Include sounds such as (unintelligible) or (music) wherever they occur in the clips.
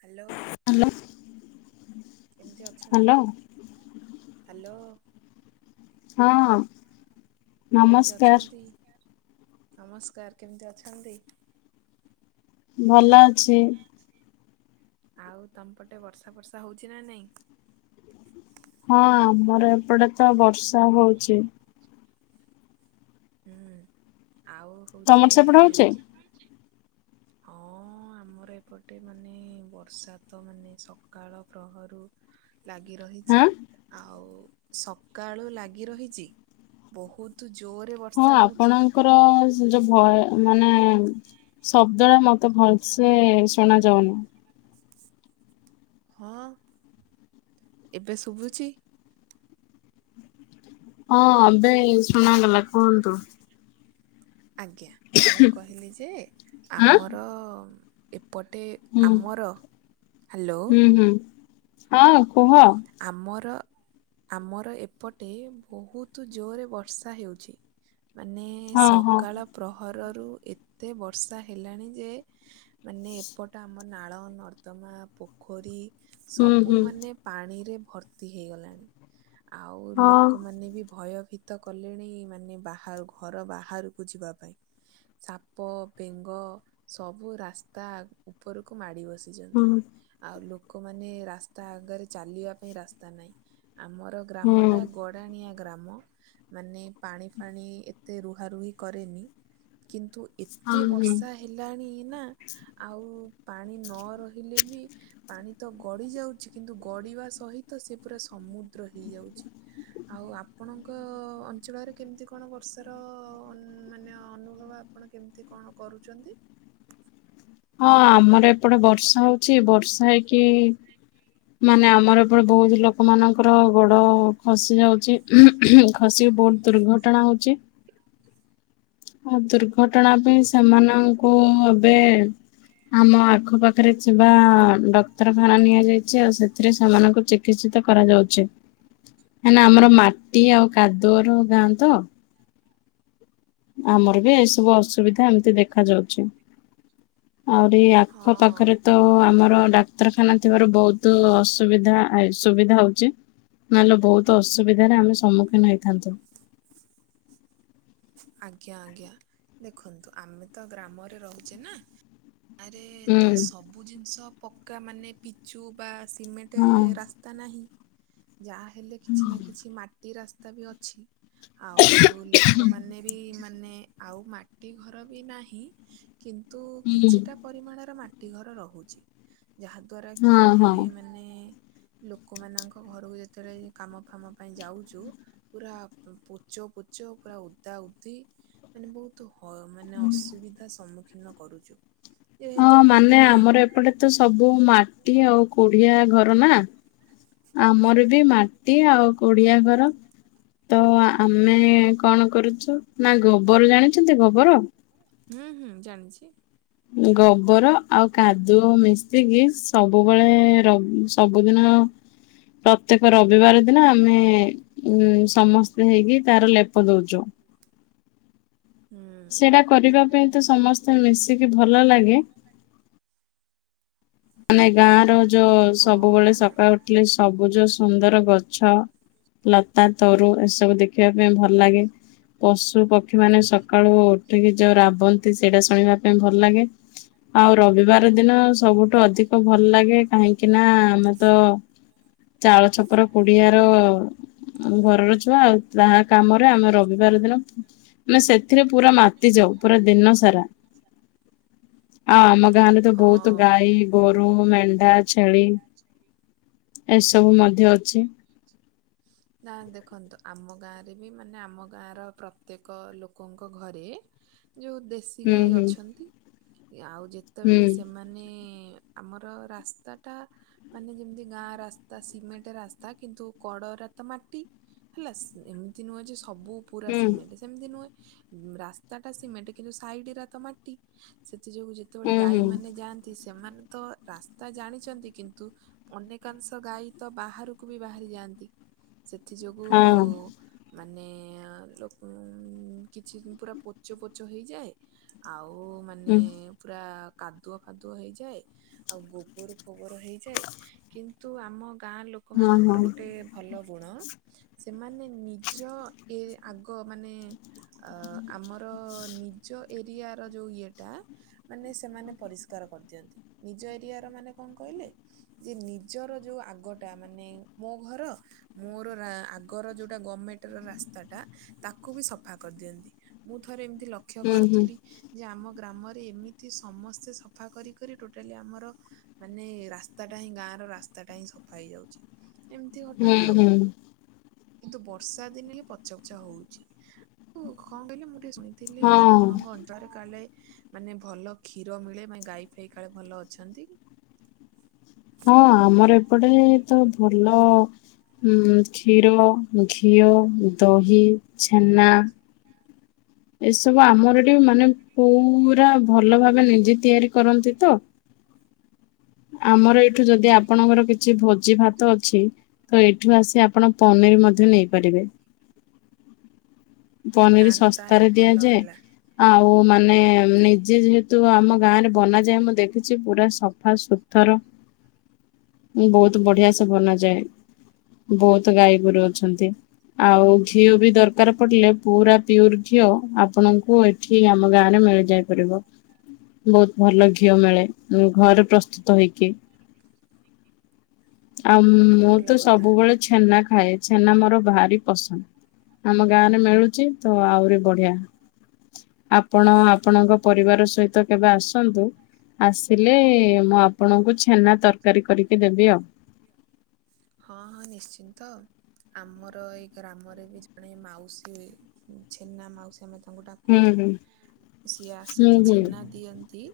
Hello hello କେମିତି ଅଛନ୍ତି? Hello hello. ହଁ। କେମିତି ନମସ୍କାର ଅଛନ୍ତି ନମସ୍କାର କେମିତି ଅଛନ୍ତି? ଭଲ ଅଛି। ଆଉ ତମ ପଟେ ବର୍ଷା ବର୍ଷା ହଉଛି ନା ନାଇଁ? ହଁ ଆମର ଏପଟେ ତ ବର୍ଷା ହଉଛି। ହୁଁ, ଆଉ ତମର ହଉଛି ସେପଟେ ହଉଛି? ହଁ-ଅ-ଅ ଆମର ଏପଟେ ମାନେ ବର୍ଷା ତ ମାନେ ସକାଳ ପ୍ରହରୁ ଲାଗି ରହିଛି, ହଁ ଆଉ ସକାଳୁ ଲାଗି ରହିଛି। ବହୁତ୍ ଜୋରରେ ହଁ ବର୍ଷା ହଉଛି। ଆପଣଙ୍କର ଯୋଉ ଭୟ ମାନେ ଶବ୍ଦଟା ମତେ ଭଲସେ ଶୁଣ ଯାଉନି। ହଁ ଏବେ ଶୁଭୁଛି? ହଁ ଏବେ ଶୁଣାଗଲା, କୁହନ୍ତୁ। ଆଜ୍ଞା, ମୁଁ କହିଲି ଯେ ଆଁ ଆମର ଏପଟେ ଆମର, ହ୍ୟାଲୋ ହୁଁହୁଁ, ହଁ କୁହ। ଆମର ଆମର ଏପଟେ ବହୁତ ଜୋରରେ ବର୍ଷା ହେଉଛି। ମାନେ-ଏ-ଏ ହଁ ହଁ ସକାଳ ପ୍ରହରରୁ ଏତେ ବର୍ଷା ହେଲାଣି ଯେ ମାନେ ଏପଟ ଆମ ନାଳ ନର୍ଦ୍ଦମା ପୋ ଖୋରୀ, ହୁଁ ସବୁ ହୁଁ ମାନେ ପାଣିରେ ଭର୍ତ୍ତି ହେଇଗଲାଣି। ଆଉ ହଁ ଲୋକମାନେ ବି ଭୟଭୀତ୍ ତ କଲେଣି ମାନେ ବାହାର ଘର ବାହାରକୁ ଯିବା ପାଇଁ। ସାପ ବେଙ୍ଗ ସବୁ ରାସ୍ତା ଉପରକୁ ମାଡ଼ି ବସ୍ ଯନ୍ତି ହୁଁ। ଆଉ ଲୋକମାନେ ରାସ୍ତା ଆଗରେ ଚାଲିବା ପାଇଁ ରାସ୍ତା ନାହିଁ, ଆମର ହୁଁ ଗ୍ରାମଟା ଗଡ୍ ଗଡାଣିଆ ଗ୍ରାମ, ମାନେ ପାଣି ଫାଣି ଏତେ ରୁହା ରୁହି କରେନି। କିନ୍ତୁ ହଁ ଏତେ ହୁଁ ହଁ ବର୍ଷା ହେଲାଣି ନା ଆଉ ପାଣି ନ ରହିଲେ ବି ପାଣି ତ ଗଡି ଯାଉଛି କିନ୍ତୁ ଗଡିବା ସହିତ ସେ ପୁରା ସମୁଦ୍ର ହେଇଯାଉଛି। ଆଉ ଆପଣଙ୍କ-ଅ-ଅ ଅଞ୍ଚଳରେ କେମିତି କଣ ବର୍ଷାର-ଅ-ଅ-ଅ ମାନେ ଅନୁଭବ ଆପଣ କେମିତି କଣ କରୁଚନ୍ତି? ହଁ ଆମର ଏପଟେ ବର୍ଷା ହଉଛି ବର୍ଷା ହେଇକି, ମାନେ ଆମର ଏପଟେ ବହୁତ ଲୋକମାନଙ୍କର ଗୋଡ଼ ଖସି ଯାଉଛି। ଖସିକି ବହୁତ ଦୁର୍ଘଟଣା ହଉଛି। ଆଉ ଦୁର୍ଘଟଣା ପାଇଁ ସେମାନଙ୍କୁ ଏବେ ଆମ ଆଖପାାଖରେ ଥିବା ଡକ୍ତରଖାନା ନିଆଯାଇଛି ଆଉ ସେଥିରେ ସେମାନଙ୍କୁ ଚିକ୍ ଚିକିତ୍ସିତ କରାଯାଉଛି, ମାନେ ଆମର ମାଟି ଆଉ କାଦୁଅର ଗାଆଁ ତ। ଆମର ବି ଏଇସବୁ ଅସୁବିଧା ଏମିତି ଦେଖା ଯାଉଛି। ଆହୁରିି ହଁ। ଆଖପାଖରେ ତ-ଅ-ଅ ଆମର ଡାକ୍ତରଖାନା ଥିବାରୁ ବହୁତ ଅସୁବିଧା ଆ ସୁବିଧା ହଉଛି। ନହେଲେ ବହୁତ ଅସୁବିଧାରେ ଆମେ ସମ୍ମୁଖୀନ ହେଇଥାନ୍ତୁ। ଆଜ୍ଞା-ଆଜ୍ଞା, ଦେଖନ୍ତୁ ଆମେ ତ ଗ୍ରାମରେ ରହୁଛେ ନା? ଆରେ ହଁ ତ ସବୁ ଜିନିଷ ପକ୍କା ମାନେ ପି ଚୁ ବା ସିମେଣ୍ଟ ହୁଁ ରାସ୍ତା ନାହିଁ ଯାହା ହେଲେ କିଛି ନା କିଛି ମାଟ୍ ଟି ରାସ୍ତା ବି ଅଛି ଆଉ ଲୋକମାନେ ବି ମାନେ ଆଉ ମାଟି ଘର ବି ନାହିଁ କିନ୍ତୁ କିଛିଟା ପରିମାଣର ମାଟି ଘର ରହୁଛି, ଯାହା ଦ୍ଵାରା କି ହଁ ଆମେ ହଁ ମାନେ ଲୋକମାନଙ୍କ ଘରକୁ ଯେତେବେଳେ ଏଇ କାମ ଫାମ ପାଇଁ ଯାଉଚୁ ପୁରା ପୋଚ ପୋଚ ପୁରା ଓ ତା ଉତି ମାନେ ବହୁତ ହ ମାନେ ଅସୁବିଧା ସମ୍ମୁଖୀନ କରୁଚୁ। ହଁ ଯେହେତୁ ମାନେ। ଆମର ଏପଟେ ତ ସବୁ ମାଟି ଆଉ କୁଡିଆ ଘର ନା। ଆମର ବି ମାଟି ଆଉ କୋଡିଆ ଘର। ତ ଆମେ କଣ କରୁଛୁ ନା ଗୋବର ଜାଣିଛନ୍ତି ଗୋବର। ହୁଁ ହୁଁ ଜାଣିଛି। ଗୋବର ଆଉ କାଦୁଅ ମିଶିକି ଶି ସବୁବେଳେ ର ସବୁଦିନ ପ୍ରତ୍ୟେକ ରବିବାର ଦିନ ଆମେ। ଉଁ ସମସ୍ତେ ହେଇକି ତାର ଲେପ ଦଉଚୁ। ହୁଁ। ସେଇଟା କରିବା ପାଇଁ ତ ସମସ୍ତେ ମିଶିକି ଭଲ ଲାଗେ। ମାନେ ଗାଁ ର ଯୋ ହଁ ସବୁବେଳେ ନା ସକାଳ ଉ ଖିଲେ ସବୁଜ ସୁନ୍ଦର ଗଛ ଲତା ତରୁ ଏସବୁ ଦେ ଦେଖିବା ପାଇଁ ଭଲ ଲାଗେ ପଶୁ, ପକ୍ଷୀ, ମାନେ ସକାଳୁ ଉଠିକି ଯୋଉ ରାବନ୍ତି ସେଇଟା ଶୁଣିବା। ଭଲ ଲାଗେ ଆଉ ରବିବାର ଦିନ ସବୁ ଠ ଅଧିକ ଭଲ ଲାଗେ କାହିଁକି ନା ଆମେ ତ ଚାଳ ଛପର କୁଡିଆର ଘରର ଛୁଆ ଆଉ। ଯାହା କାମରେ ଆମେ ରବିବାର ଦିନ। ମାନେ ସେଥିରେ ପୁରା ମାତି ଯାଉ ପୁରା ଦିନ ସାରା। ଆ ଆମ ଗାଁ ରେ ତ ବହୁତ ଗାଈ। ଗୋରୁ, ମେଣ୍ଢା, ଛେଳି ଏସବୁ ମଧ୍ୟ ଅଛି। ନା ଦେଖନ୍ତୁ ଆମ ଗାଁରେ ବି ମାନେ ଆମ ଗାଁର ପ୍ରତ୍ୟେକ ଲୋକଙ୍କ ଘରେ। ଯୋଉ ଦେଶୀ ହୁଁ ଗାଈ ହୁଁ ଅଛନ୍ତି ଆଉ ହୁଁ ଯେତେବେଳେ ସେମା ମାନେ ଆମର ରାସ୍ତାଟା ମାନେ ଯେମିତି ଗାଁ ରାସ୍ ତା ସିମେଣ୍ଟ ରାସ୍ତା କିନ୍ତୁ କଡ଼ରା ତ ମାଟି ହେଲା ଏମିତି ନୁହେଁ ଯେ ସବୁ। ପୁରା ହୁଁ ସିମେଣ୍ଟେ। ସେମିତି ନୁହେଁ ରାସ୍ତା ଟା ସିମେଣ୍ଟ କିନ୍ତୁ ସାଇଡରା ତ ମାଟି ସେଥି ଯୋଗୁ ଯେ ଯେତେବେଳେ ହୁଁ ହୁଁ ଗାଈମାନୋନ ଯାଆନ୍ତି ସେମାନେ ତ ରାସ୍ତା ଜାଣିଛନ୍ତି କିନ୍ତୁ ଅନେକାଂସ୍ ତ ଗାଈ ତ ବାହାରକୁ ବି ବାହାରି ଯାଆନ୍ତି ସେଥି ଯୋଗୁ। ହଁ ମାନେ ଲୋକ କିଛି ପୁରା ପୋଚ ପୋଚ ହେଇଯାଏ। ଆଉ ମାନେ। ହୁଁ ପୁରା କାଦୁଅ ଫାଦୁଅ ହେଇଯାଏ ଆଉ ଗୋବର ଫୋବର ହେଇଯାଏ କିନ୍ ନ୍ତୁ ଆମ ଗାଁ ଲୋକ ହଁ ହଁ ମାନଙ୍କର ଗୋଟେ ଭଲ ଗୁଣ। ସେମାନେ ନିଜ ଏ ଆଗ ମାନେ। ଅ ଆମର ନିଜ ଏରିଆ ର ଯୋଉ ଇଏଟା। ମାନେ ସେମାନେ ପରିଷ୍କାର କରିଦିଅନ୍ତି ନିଜ ଏରିଆ ର ମାନେ କଣ କହିଲେ ଯେ ନି ଜର ଯଉ ଆଗଟା ମାନେ ମୋ ଘର। ମୋର ରା ଆଗର ଯୋଉଟା ଗଭମେଣ୍ଟର ରାସ୍ତାଟା ତାକୁ ବି ସଫା କରିଦିଅନ୍ତି। ମୁଁ ଥରେ ଏମିତି ଲକ୍ଷ୍ୟ ହୁଁ ହୁଁ କରୁଥିଲି। ଯେ ଆମ ଗ୍ରାମରେ ଏମିତି ସମସ୍ତେ ସଫା କରି କରି ଟୋଟାଲି ଆମର। ମାନେ ରାସ୍ତାଟା ହିଁ ଗାଁ ର ରାସ୍ତାଟା ହିଁ ସଫା ହେଇଯାଉଚି ଏମିତି ହୁଁ ଘଟଣା ଆଉ। ହୁଁ କିନ୍ତୁ ବର୍ଷା ଦିନେ ଇଏ ପଚ ପଚ ହଉଛି କୁ କଣ କହିଲେ ମୁଁ ଟିକେ ଶୁଣି ଥିଲି ହଁ ଆପଣଙ୍କ ଅ କାଳେ ମାନେ ଭଲ କ୍ଷୀର ମିଳେ ମାନେ ଗାଈ ଫାଇ କାଳେ ଭଲ ଅଛନ୍ତି। ହଁ ଆମର ଏପଟେ ତ ଭଲ। ହୁଁ କ୍ଷୀର, ଘିଅ, ଦହି, ଛେନା। (unintelligible) ଏସବୁ ଆମର ଟିକେ ମାନେ ପୁରା ଭଲ ଭାବେ ନିଜେ ତିଆରି କରନ୍ତି ତ ଆମର ଏଇଠୁ ଯଦି ଆପଣଙ୍କର କିଛି ଭୋଜି ଭାତ ଅଛି। ତ ଏଠୁ ଆସି ଆପଣ ପନିର ମଧ୍ୟ ନେଇପାରିବେ। ନା ପନିର ନା ତାହେଲେ ଶସ୍ତାରେ ଭଲ ଦିଆଯାଏ। ହେଲା। ଆଉ ମାନେ ନିଜେ ଯେହେତୁ ଆମ ଗାଁରେ ବନାଯାଏ ମୁଁ ଦେଖିଛି ପୁରା ସଫା ସୁତର ବହୁତ ବଢିଆ ସେ ବନାଯାଏ। ବହୁତ ଗାଈ ଗୋରୁ ଅଛନ୍ତି ଆଉ ଘିଅ ବି ଦରକାର ପିଲେ ପୁରା ପିର ଘିଅ ଆପଣଙ୍କୁ ଏଠି ଆମ ଗାଁ ରେ ମିଳି ଯାଇ ପାରିବ। ବହୁତ ଭଲ ଘିଅ ମିଳେ ଘରେ ପ୍ରସ୍ତୁତ ହୋଇକି ଆଉ ମୁଁ ଭଲ ତ କଥା। ସବୁବେଳେ ଛେନା ଖାଏ ଛେନା ମୋର ଭାରି ପସନ୍ଦ ଆମ ଗାଁରେ ମିଳୁଛି ତ ଆହୁରି ବଢିଆ ଆପଣ ଆପଣଙ୍କ ପରିବାର ସହିତ ତ କେବେ ଆସନ୍ତୁ। ଆସିଲେ ମୁଁ ଆପଣଙ୍କୁ ଛେନା ତରକାରୀ କରିକି ଦେବି ଆଉ। ହଁ ହଁ ନିଶ୍ଚିନ୍ତ। ଆମର ଏଇ ଗ୍ରାମରେ ବି ଜଣେ ମାଉସୀ ଛେନା ମାଉସୀ (unintelligible) ତାଙ୍କୁ ଡାକୁ ହୁଁ ହୁଁ। ସିଏ ଆସିକି ଛେନା ହୁଁ ଦିଅନ୍ତି।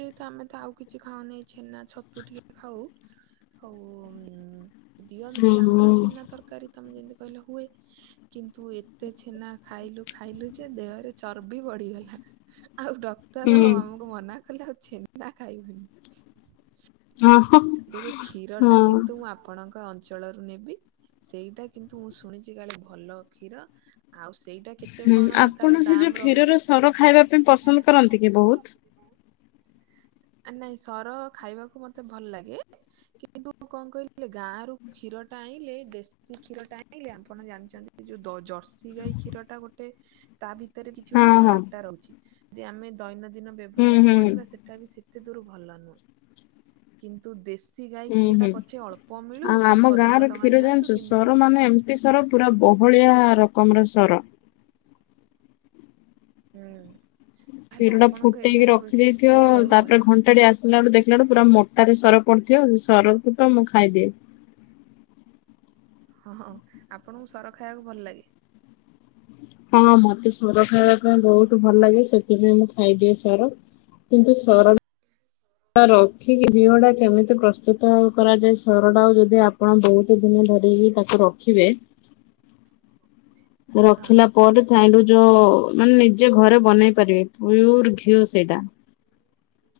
ଯେହେତୁ ଆମେ ତ ଆଉ କିଛି ଖାଉନହି ଛେନା ଛତୁ ଟିକେ ଖାଉ ହଉ। ଉ ଦିଅନ୍ତି ଆମର ଛେନା ତରକାରୀ ତମେ ଯେମତି କହିଲ ହୁଏ। କିନ୍ତୁ ଏତେ ଛେନା ଖାଇଲୁ ଖାଇଲୁ ଯେ ଦେହରେ ଚର୍ବି ବଢିଗଲା। ଆଉ ଡକ୍ଟର ହଁ ଆମକୁ ମନା କଲେ ଆଉ ଛେନା ଖାଇବୁନି। ହଁ ସେ ଯୋଗୁ କ୍ଷୀର ଟା କିନ୍ତୁ ମୁଁ ଆ ଆପଣଙ୍କ ଅଞ୍ଚଳରୁ ନେବି ସେଇଟା କିନ୍ତୁ ମୁଁ ଶୁଣିଛି କାଳେ ଭଲ କ୍ଷୀର ଆଉ ସେଇଟା କେତେ ହୁଁ କଣ ଆପଣ ତାର ସେ ଯୋଉ ଦାାମ କ୍ଷୀରର ରହୁଛି ସର ଖାଇବା କ୍ଷୀରର ପାଇଁ ସର ପସନ୍ଦ ଖାଇବା ପାଇଁ କରନ୍ତି କି ପସନ୍ଦ ବହୁତ? କରନ୍ତି କି ବହୁତ ନାଇଁ ସର ଖାଇବାକୁ ମତେ ଭଲ ଲାଗେ। କିନ୍ତୁ କଣ କହିଲେ ଗାଁ ର କ୍ଷୀର ଟା ଆଣିଲେ ଦେଶୀ କ୍ଷୀର ଟା ଆଣିଲେ ଆପଣ ଜାଣିଛନ୍ତି ସେଇ ଯୋଉ ଜର୍ସି ଗାଈ କ୍ଷୀରଟା ଗୋଟେ ତା ଭିତରେ କିଛି ହଁ ଗୋଟେ ହଁ ଖରାପ ଟା ରହୁଛି ଯେ ଆମେ ଦୈନନ୍ଦିନ ହୁଁ ବ୍ୟବହାର ହୁଁ କରିବା ସେ ଏଇଟା ବି ସେତେ ଦୂର ଭଲ ନୁହେଁ। କିନ୍ତୁ ଦେଶୀ ଗାଈ ହୁଁ କ୍ଷୀରଟା ହୁଁ ପଛେ ଅଳ୍ପ ମିଳୁ ଆ କିନ୍ତୁ ଆମ ଗାଁ ଅଧିକ ର ଟଙ୍କା କ୍ଷୀର ନିଅନ୍ତୁ ଜାଣିଛୁ କିନ୍ତୁ ସର ମାନେ ଏ ସର ପୁରା ବହଳିଆ ରକମର ସର। ହୁଁ। ତାହେଲେ କ୍ଷୀର ଟା ଆପଣଙ୍କ ଫୁଟେଇକି ଏରିଆରେ ବ- କ୍ଷୀର ରଖିଦେଇଥିବ ଦହି ଭଲ ତାପରେ ଘଣ୍ଟାଟି ଆସ ଦେଖିଲାଟୁ ମୋଟାରେ ସର ପଡିଥିବ ସେ ସର କୁ ତ ମୁଁ ଖାଇଦିଏ। ହଁ ହଁ ଆପଣଙ୍କୁ ସର ଖାଇବାକୁ ଭଲ ଲାଗେ। ହଁ ମତେ ସର ଖାଇବା ପାଇଁ ବହୁତ ଭଲ ଲାଗେ ସେଥିପାଇଁ ମୁଁ ଖାଇଦିଏ ସର। କିନ୍ତୁ ସର ସର ଟା ରହୁଛି ଘିଅ ଟା କେମିତି ପ୍ରସ୍ତୁତ କରାଯାଏ ସରଟାକୁ ଯଦି ଆ ଆପଣ ବହୁତ ଦିନ ଧରିିକି ତାକୁ ରଖିବେ। ହଁ ରଖିଲା ପରେ ତାଇଣ୍ଡୁ ଯୋଉ ମାନେ ନିଜେ ଘରେ ବନେଇ ପାରିବେ (unintelligible) ଘିଅ ସେଇଟା। ସେ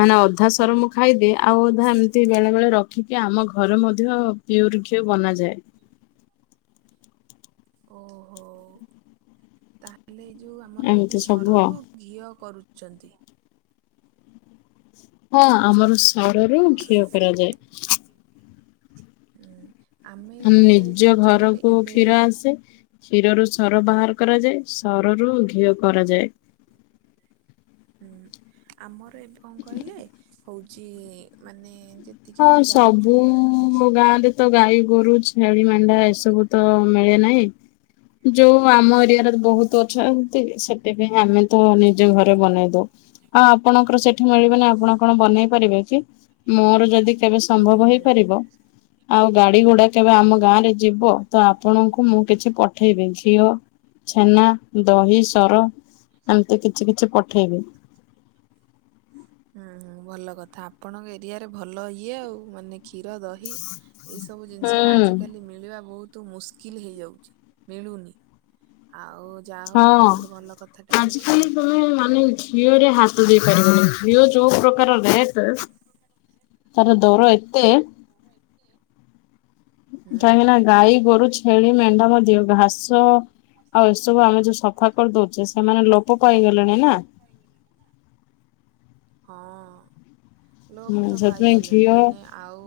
ମାନେ ଅଧା ସର ମୁଁ ଖାଇଦିଏ ଆଉ ଅଧା ଏମିତି ବେଳେ ବେଳେ ରଖ ଖି କି ଆମ ଘରେ ମଧ୍ୟ ପିଓର ଘିଅ ବନାଯାଏ। ଓହୋ ତାହେଲେ ଏ ଯୋଉ ଆମର ଏମିତି ଏଇ ସବୁ ଆଉ ସରରୁ। ଘିଅ କରୁଛନ୍ତି। ହଁ ଆମର ସର ରୁ ହଁ। ଘିଅ କରାଯାଏ। ଉଁ। ଆମେ ଗୋଟେ ନିଜ ଜାଣିଛନ୍ତି ଗୋଟେ ଘରକୁ ଏବେ କ୍ଷୀର ଆସେ। କ୍ଷୀରରୁ ସର ବାହାର କରାଯାଏ ସରରୁ ଘିଅ କରାଯାଏ। ହୁଁ ଆମର ଏବେ କଁ କହିଲେ ହଉଛି ମାନେ ଯେ ହଁ ସବୁ ଗାଁରେ। ତ ଗାଈ ଗୋରୁ ଛେଳି ମଣ୍ଢା ଏସବୁ ତ ମିଳେ ନାହିଁ ଯୋଉ ଆମ ଏରି ଆରେ ବହୁତ ଅଛନ୍ତି ସେଥିପାଇଁ ଆମେ ତ ନିଜ ଘରେ ବନେଇ ଦଉ। ଆଉ ଆପଣଙ୍କର ସେଠି ମିଳିବ ନାହିଁ ଆପଣ କଣ ବନେଇ ପାରିବେ କି। ମୋର ଯଦି କେବେ ହୁଁ ସମ୍ଭବ ହେଇପାରିବ ଆଉ ଗାଡି ଗୁଡା କେବେ ଆମ ଗାଁ ରେ ଯିବ ତ ଆପଣଙ୍କୁ ମୁଁ କିଛି ପଠେଇବି ଘିଅ ଛେନା। ଦହି ସର ଏମିତି କିଛି କିଛି ପଠେଇବି। ହୁଁ ହଁ ଭଲ କଥା ଆପଣଙ୍କ ଏରିଆରେ ଭଲ ଇଏ ଆଉ ମାନେ। କ୍ଷୀର ଦହି ଏହିଇସବୁ ଜିନିଷ ଗୁରା ହୁଁ। ଆଜିକାଲି ମିଳିବା ବହୁତ ମୁସ୍କ କିଲ୍ ହେଇଯାଉଛି ମିଳୁନି ଆଉ। ଯାହା ହଉ ହଁ ଆପଣଙ୍କଠୁ ଭଲ କଥାଟା ଆମେ ଆଜିକାଲି ଶୁଣିଲୁ। ତମେ ମାନେ। ଘିଅରେ ହାତ ଦେଇ ପାରିବନି ଘିଅ ଯୋଉ ପ୍ରକାର ରେଟେ। ତାର ଦର ଏତେ। (unintelligible) ହୁଁ କାହିଁକିନା ଗାଈ ଗୋରୁ ଛେଳି ମେଣ୍ଢା ମଧ୍ୟ ଘାସ ଆଉ ଏସବୁ ଆମେ ଯୋଉ ସଫା। କରି ଦଉଛେ ସେମାନେ ଲୋପ ପାଇଗଲେଣି ନା। ହଁ। ଲୋପ ହୁଁ ତ ସେଥିପାଇଁ ପାଇଗଲେଣି ମାନେ ଆଉ।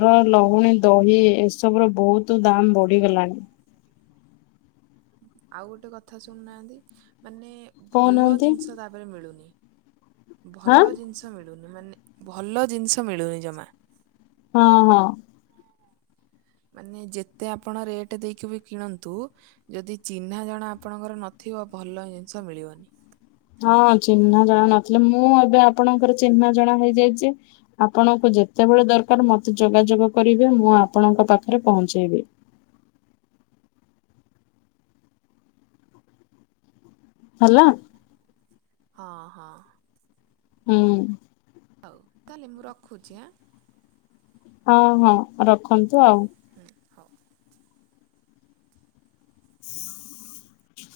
ଘିଅ ଲହୁଣୀ ଦହି ଏସବୁ ର ବହୁତ ଦାମ ବଢିଗଲାଣି। ଆଉ ଗୋଟେ କଥା ଶୁଣୁନାହାନ୍ତି ମାନେ ଭଲ କହୁନାହାନ୍ତି ଜିନିଷ ତାପରେ ମିଳୁନି। ହଁ ଭଲ ଜିନିଷ ମିଳୁନି ମାନେ ଭଲ ଜିନିଷ ମିଳୁନି ଜମା। ହଁ ହଁ। ମାନେ ଯେତେ ଆପଣ ରେଟ୍ ଦେଇକି ବି କିଣନ୍ତୁ। ଯଦି ଚିହ୍ନା ଜଣା ଆପଣଙ୍କର ନଥିବ ଭଲ ଜିନିଷ ମିଳିବନି। ହଁ ଚିହ୍ନା ଜଣା ନଥିଲେ ମୁଁ ଏବେ ଆପଣଙ୍କର ଚିହ୍ନା ଜଣା ହେଇଯାଇଛି। ଆପଣଙ୍କୁ ଯେତେବେଳେ ଦରକାର ମତେ ଯୋଗାଯୋଗ କରିବେ ମୁଁ ଆପଣଙ୍କ ପାଖରେ ପହଞ୍ଚେଇବି। ହେଲା। ହଁ ହଁ। ହୁଁ। ହଉ ତାହେଲେ ମୁଁ ରଖୁଛି ଆଁ। ହଁ ହଁ ରଖନ୍ତୁ ଆଉ। ହ ଉ। ହଁ